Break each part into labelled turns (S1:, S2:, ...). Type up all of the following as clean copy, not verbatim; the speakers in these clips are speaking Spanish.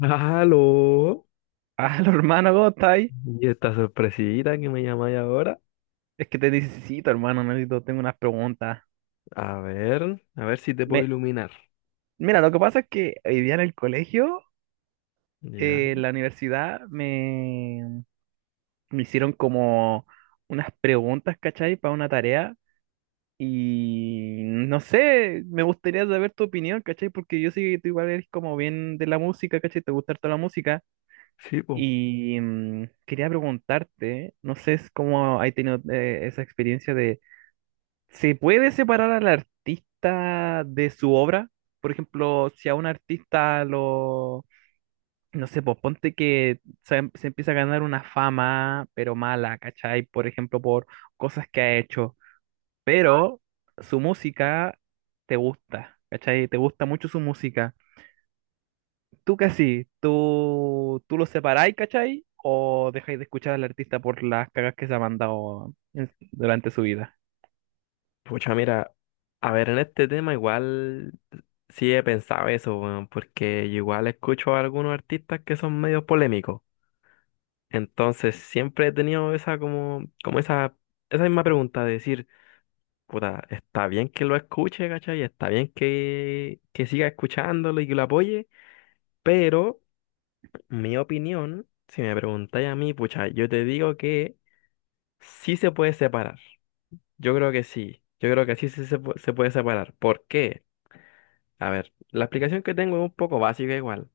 S1: Aló,
S2: Ah, hermano, ¿cómo está ahí?
S1: y esta sorpresita que me llamáis ahora.
S2: Es que te necesito, hermano, necesito, tengo unas preguntas.
S1: A ver si te puedo
S2: Me,
S1: iluminar.
S2: mira, lo que pasa es que hoy día en el colegio,
S1: Ya.
S2: en la universidad, me hicieron como unas preguntas, ¿cachai? Para una tarea. Y no sé, me gustaría saber tu opinión, ¿cachai? Porque yo sé que tú igual eres como bien de la música, ¿cachai? Te gusta toda la música.
S1: Sí, po.
S2: Y quería preguntarte, no sé es cómo has tenido esa experiencia. ¿Se puede separar al artista de su obra? Por ejemplo, si a un artista lo, no sé, pues ponte que se empieza a ganar una fama, pero mala, ¿cachai? Por ejemplo, por cosas que ha hecho, pero su música te gusta, ¿cachai? Te gusta mucho su música. ¿Tú qué así? ¿Tú lo separáis, ¿cachai? ¿O dejáis de escuchar al artista por las cagas que se ha mandado durante su vida?
S1: Pucha, mira, a ver, en este tema igual sí he pensado eso, weón, porque yo igual escucho a algunos artistas que son medio polémicos. Entonces siempre he tenido esa como esa, esa misma pregunta de decir, puta, está bien que lo escuche, ¿cachai? Está bien que siga escuchándolo y que lo apoye, pero. Mi opinión, si me preguntáis a mí, pucha, yo te digo que sí se puede separar. Yo creo que sí. Yo creo que sí, se puede separar. ¿Por qué? A ver, la explicación que tengo es un poco básica igual.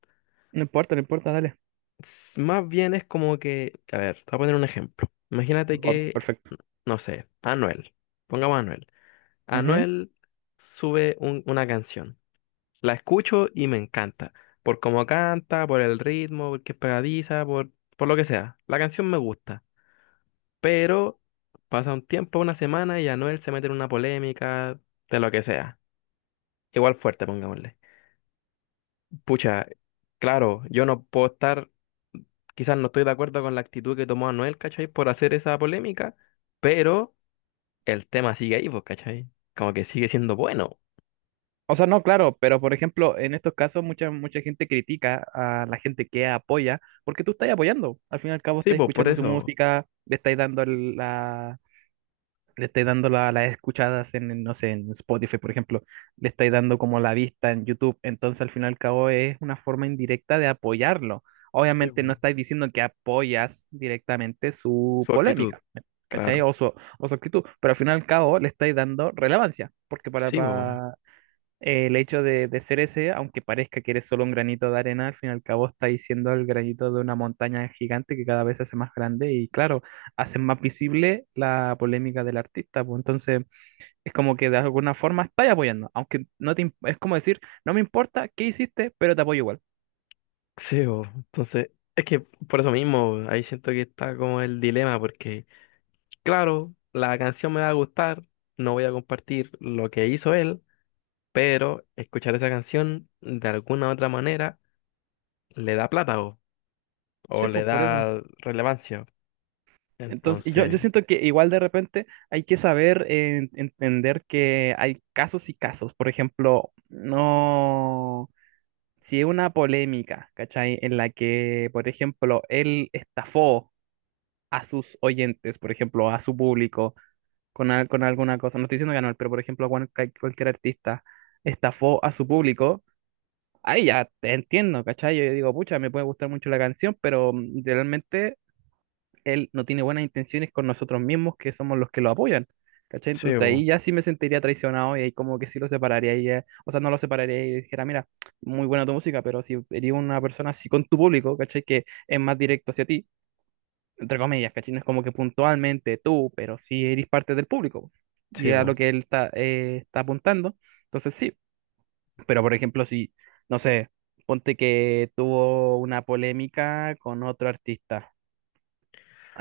S2: No importa, no importa, dale.
S1: Más bien es como que, a ver, te voy a poner un ejemplo. Imagínate
S2: Va,
S1: que,
S2: perfecto.
S1: no sé, Anuel. Pongamos a Anuel.
S2: Ujú.
S1: Anuel sube una canción. La escucho y me encanta. Por cómo canta, por el ritmo, porque es pegadiza, por lo que sea. La canción me gusta, pero pasa un tiempo, una semana, y ya Anuel se mete en una polémica de lo que sea. Igual fuerte, pongámosle. Pucha, claro, yo no puedo estar, quizás no estoy de acuerdo con la actitud que tomó Anuel, ¿cachai? Por hacer esa polémica, pero el tema sigue ahí, pues, ¿cachai? Como que sigue siendo bueno.
S2: O sea, no, claro, pero por ejemplo, en estos casos mucha gente critica a la gente que apoya, porque tú estás apoyando. Al fin y al cabo
S1: Sí,
S2: estás
S1: pues, por
S2: escuchando su
S1: eso.
S2: música, le estás dando le estás dando las escuchadas no sé, en Spotify, por ejemplo, le estás dando como la vista en YouTube. Entonces, al fin y al cabo es una forma indirecta de apoyarlo.
S1: Sí,
S2: Obviamente no
S1: po.
S2: estás diciendo que apoyas directamente su
S1: Su actitud,
S2: polémica, ¿cachai?
S1: claro.
S2: O su actitud, pero al fin y al cabo le estáis dando relevancia, porque para,
S1: Sí, pues.
S2: el hecho de ser ese, aunque parezca que eres solo un granito de arena, al fin y al cabo está siendo el granito de una montaña gigante que cada vez se hace más grande y claro, hacen más visible la polémica del artista, pues entonces es como que de alguna forma estás apoyando, aunque no te, es como decir, no me importa qué hiciste, pero te apoyo igual.
S1: Sí, po. Entonces, es que por eso mismo, ahí siento que está como el dilema, porque claro, la canción me va a gustar, no voy a compartir lo que hizo él, pero escuchar esa canción de alguna u otra manera le da plata bo,
S2: Sí,
S1: o le
S2: pues por eso.
S1: da relevancia.
S2: Entonces, yo
S1: Entonces,
S2: siento que igual de repente hay que saber entender que hay casos y casos. Por ejemplo, no. Si es una polémica, ¿cachai? En la que, por ejemplo, él estafó a sus oyentes, por ejemplo, a su público, con alguna cosa, no estoy diciendo que no, pero por ejemplo, cualquier artista estafó a su público, ahí ya te entiendo, ¿cachai? Yo digo, pucha, me puede gustar mucho la canción, pero realmente él no tiene buenas intenciones con nosotros mismos, que somos los que lo apoyan. ¿Cachai?
S1: sí,
S2: Entonces ahí
S1: bo,
S2: ya sí me sentiría traicionado y ahí como que sí lo separaría o sea, no lo separaría y dijera, mira, muy buena tu música, pero si eres una persona así con tu público, ¿cachai? Que es más directo hacia ti, entre comillas, ¿cachai? No es como que puntualmente tú, pero sí eres parte del público.
S1: sí,
S2: Y a lo
S1: bo.
S2: que él está, está apuntando. Entonces sí, pero por ejemplo, no sé, ponte que tuvo una polémica con otro artista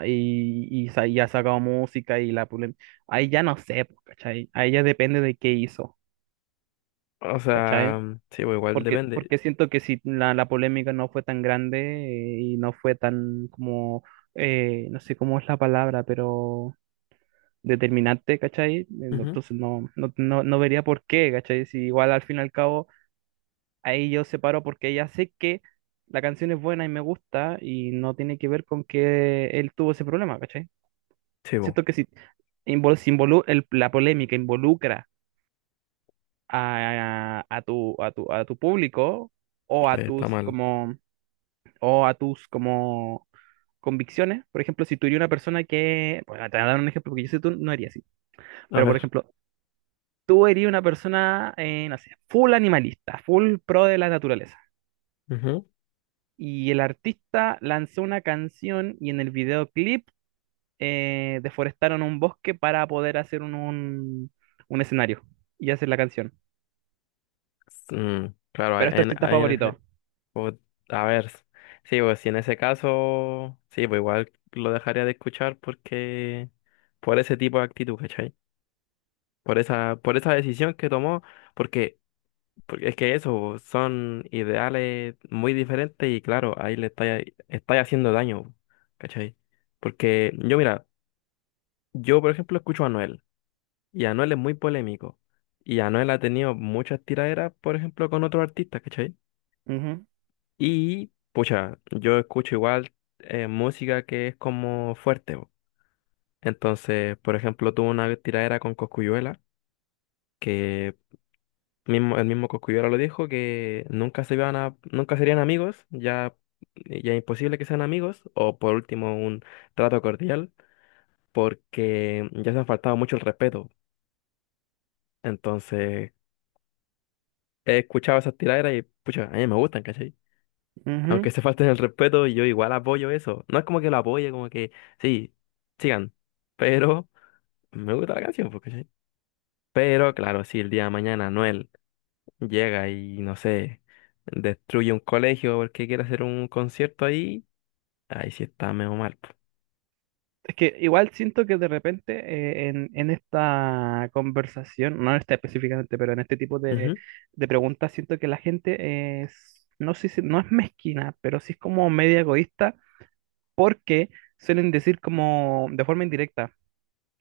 S2: y ha sacado música y ahí ya no sé, pues, ¿cachai? Ahí ya depende de qué hizo,
S1: O
S2: ¿cachai?
S1: sea, sí, bo, igual depende.
S2: Porque siento que si la polémica no fue tan grande y no fue tan como, no sé cómo es la palabra, pero determinante, ¿cachai?
S1: Ujú.
S2: Entonces no vería por qué, ¿cachai? Si igual al fin y al cabo ahí yo separo porque ya sé que la canción es buena y me gusta y no tiene que ver con que él tuvo ese problema, ¿cachai?
S1: Sí, bo,
S2: Siento que sí la polémica involucra a, a tu público o a
S1: ahí está
S2: tus
S1: mal.
S2: como o a tus como convicciones. Por ejemplo, si tú eres una persona que, bueno, te voy a dar un ejemplo porque yo sé que tú no harías así,
S1: A
S2: pero por
S1: ver.
S2: ejemplo, tú eres una persona, no sé, full animalista, full pro de la naturaleza.
S1: Ujú.
S2: Y el artista lanzó una canción y en el videoclip deforestaron un bosque para poder hacer un escenario y hacer la canción.
S1: Mm, claro, ahí
S2: Pero es tu
S1: en,
S2: artista
S1: ahí en
S2: favorito.
S1: ese... o- a ver, sí, pues si en ese caso, sí, pues igual lo dejaría de escuchar porque por ese tipo de actitud, ¿cachai? Por esa, por esa decisión que tomó, porque, porque es que eso son ideales muy diferentes y claro, ahí le está, está haciendo daño, ¿cachai? Porque yo, mira, yo por ejemplo escucho a Anuel y Anuel es muy polémico y Anuel ha tenido muchas tiraderas, por ejemplo, con otros artistas, ¿cachai?
S2: Ujú,
S1: Y, pucha, yo escucho igual música que es como fuerte, po. Entonces, por ejemplo, tuvo una tiradera con Coscuyuela que mismo, el mismo Coscuyola lo dijo que nunca se iban a, nunca serían amigos, ya, ya es imposible que sean amigos, o por último un trato cordial, porque ya se han faltado mucho el respeto. Entonces, he escuchado esas tiraderas y pucha, a mí me gustan, ¿cachai?
S2: ujú.
S1: Aunque se falten el respeto, yo igual apoyo eso. No es como que lo apoye, como que sí, sigan. Pero me gusta la canción, pues, ¿cachai? Pero claro, si el día de mañana Anuel llega y no sé, destruye un colegio porque quiere hacer un concierto ahí, ahí sí está medio mal, po.
S2: Es que igual siento que de repente en esta conversación, no en esta específicamente, pero en este tipo
S1: Ujú.
S2: de preguntas, siento que la gente es, no sé si, no es mezquina, pero sí es como media egoísta porque suelen decir como de forma indirecta.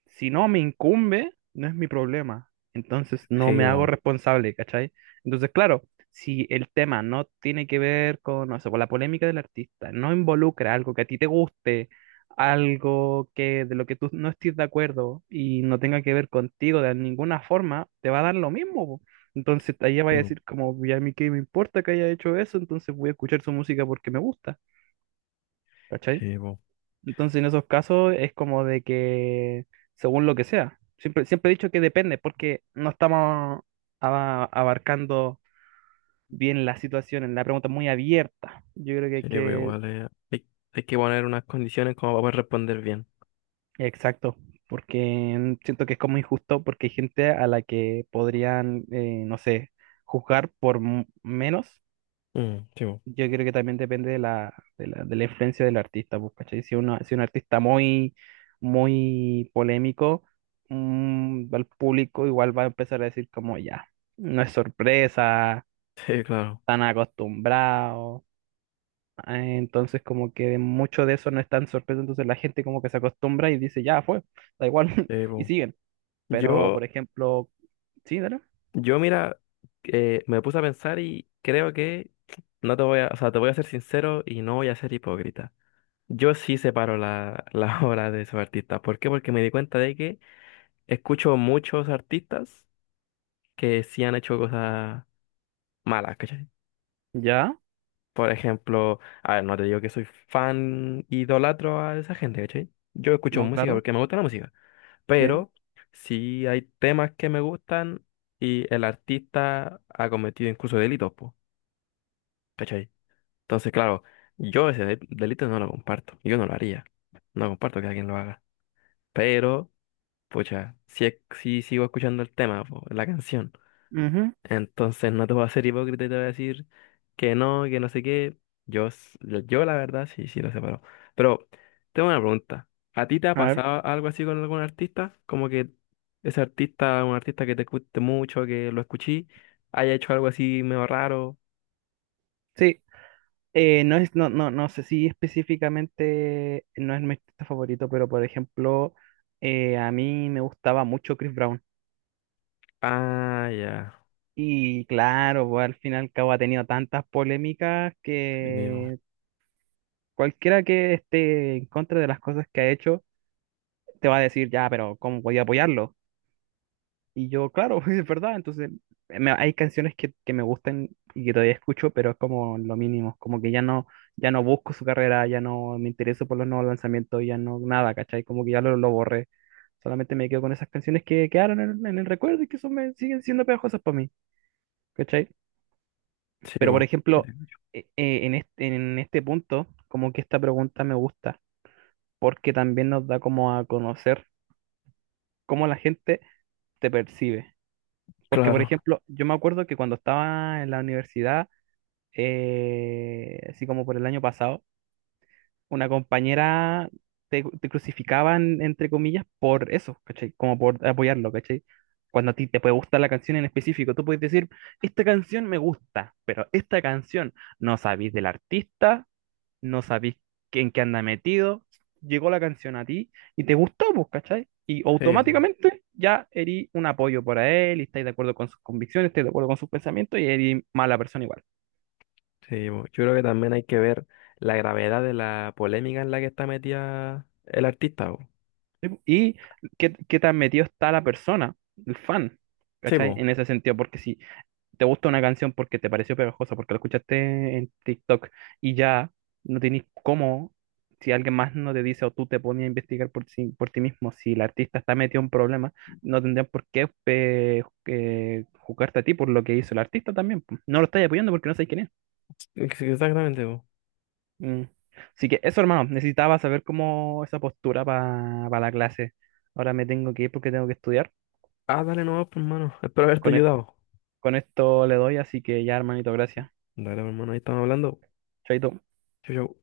S2: Si no me incumbe, no es mi problema. Entonces no
S1: Sí,
S2: me hago
S1: bo,
S2: responsable, ¿cachai? Entonces, claro, si el tema no tiene que ver con, no sé, con la polémica del artista, no involucra algo que a ti te guste, algo que de lo que tú no estés de acuerdo y no tenga que ver contigo de ninguna forma, te va a dar lo mismo. Po. Entonces, ahí va a
S1: sí, bo,
S2: decir como, ya a mí qué me importa que haya hecho eso, entonces voy a escuchar su música porque me gusta, ¿cachai?
S1: sí, bo,
S2: Entonces, en esos casos es como de que, según lo que sea, siempre he dicho que depende, porque no estamos abarcando bien la situación, la pregunta es muy abierta. Yo creo que hay
S1: sí, bo,
S2: que,
S1: igual hay que poner unas condiciones como para poder responder bien.
S2: exacto, porque siento que es como injusto, porque hay gente a la que podrían, no sé, juzgar por menos.
S1: Mm, sí, bo.
S2: Yo creo que también depende de de la influencia del artista, pues, ¿cachai? Si uno, si un artista muy polémico, al público igual va a empezar a decir como ya, no es sorpresa,
S1: Sí, claro,
S2: tan acostumbrado. Entonces como que mucho de eso no es tan sorpresa, entonces la gente como que se acostumbra y dice, ya fue, da igual,
S1: sí,
S2: y
S1: bo.
S2: siguen. Pero,
S1: Yo,
S2: por ejemplo, sí, dale.
S1: yo mira, me puse a pensar y creo que no te voy a, o sea, te voy a ser sincero y no voy a ser hipócrita. Yo sí separo la, la obra de esos artistas. ¿Por qué? Porque me di cuenta de que escucho muchos artistas que sí han hecho cosas malas, ¿cachai?
S2: Ya,
S1: Por ejemplo, a ver, no te digo que soy fan idolatro a esa gente, ¿cachai? Yo escucho
S2: no,
S1: música
S2: claro,
S1: porque me gusta la música,
S2: sí.
S1: pero sí hay temas que me gustan y el artista ha cometido incluso delitos, po, ¿cachai? Entonces, claro, yo ese delito no lo comparto, yo no lo haría, no comparto que alguien lo haga, pero, pucha, sí, sí sigo escuchando el tema, po, la canción.
S2: Ujú,
S1: Entonces no te voy a ser hipócrita y te voy a decir que no sé qué. Yo, s- yo la verdad, sí, sí lo separo. Pero tengo una pregunta. ¿A ti te ha
S2: a ver.
S1: pasado algo así con algún artista? Como que ese artista, un artista que te guste mucho, que lo escuché, haya hecho algo así medio raro.
S2: Sí, no sé si específicamente no es mi artista favorito, pero por ejemplo, a mí me gustaba mucho Chris Brown.
S1: Ah, ya.
S2: Y claro, pues, al fin y al cabo ha tenido tantas polémicas
S1: Sí, bo.
S2: que cualquiera que esté en contra de las cosas que ha hecho te va a decir, ya, pero ¿cómo voy a apoyarlo? Y yo, claro, es verdad, entonces hay canciones que me gustan y que todavía escucho, pero es como lo mínimo, como que ya no, ya no busco su carrera, ya no me intereso por los nuevos lanzamientos, ya no nada, ¿cachai? Como que lo borré, solamente me quedo con esas canciones que quedaron en el recuerdo y que son, me, siguen siendo pegajosas para mí, ¿cachai?
S1: Sí,
S2: Pero por
S1: bo. Sí,
S2: ejemplo,
S1: te escucho.
S2: en este punto, como que esta pregunta me gusta, porque también nos da como a conocer cómo la gente te percibe. Porque, por
S1: Claro,
S2: ejemplo, yo me acuerdo que cuando estaba en la universidad, así como por el año pasado, una compañera te crucificaban, entre comillas, por eso, ¿cachai? Como por apoyarlo, ¿cachai? Cuando a ti te puede gustar la canción en específico, tú puedes decir, esta canción me gusta, pero esta canción no sabéis del artista, no sabís en qué anda metido, llegó la canción a ti y te gustó, pues, ¿cachai? Y
S1: sí, bu,
S2: automáticamente ya erí un apoyo para él, y estáis de acuerdo con sus convicciones, estáis de acuerdo con sus pensamientos y erí mala persona igual.
S1: sí, bu. Yo creo que también hay que ver la gravedad de la polémica en la que está metida el artista, bu.
S2: ¿Sí? Pues, y qué, qué tan metido está la persona, el fan,
S1: Sí,
S2: ¿cachai?
S1: bu.
S2: En ese sentido, porque si te gusta una canción porque te pareció pegajosa, porque la escuchaste en TikTok y ya no tenés cómo, si alguien más no te dice o tú te pones a investigar por, por ti mismo, si el artista está metido en problemas, no tendrían por qué juzgarte a ti por lo que hizo el artista también. Po. No lo estás apoyando porque no sabes quién es.
S1: Exactamente.
S2: Mm. Así que eso, hermano, necesitaba saber cómo esa postura para la clase. Ahora me tengo que ir porque tengo que estudiar.
S1: Ah, dale nomás, pues, hermano. Espero haberte
S2: Con, es-
S1: ayudado.
S2: con esto le doy, así que ya, hermanito, gracias.
S1: Dale, pues, hermano, ahí estamos hablando.
S2: Chaito.
S1: Chau, chau.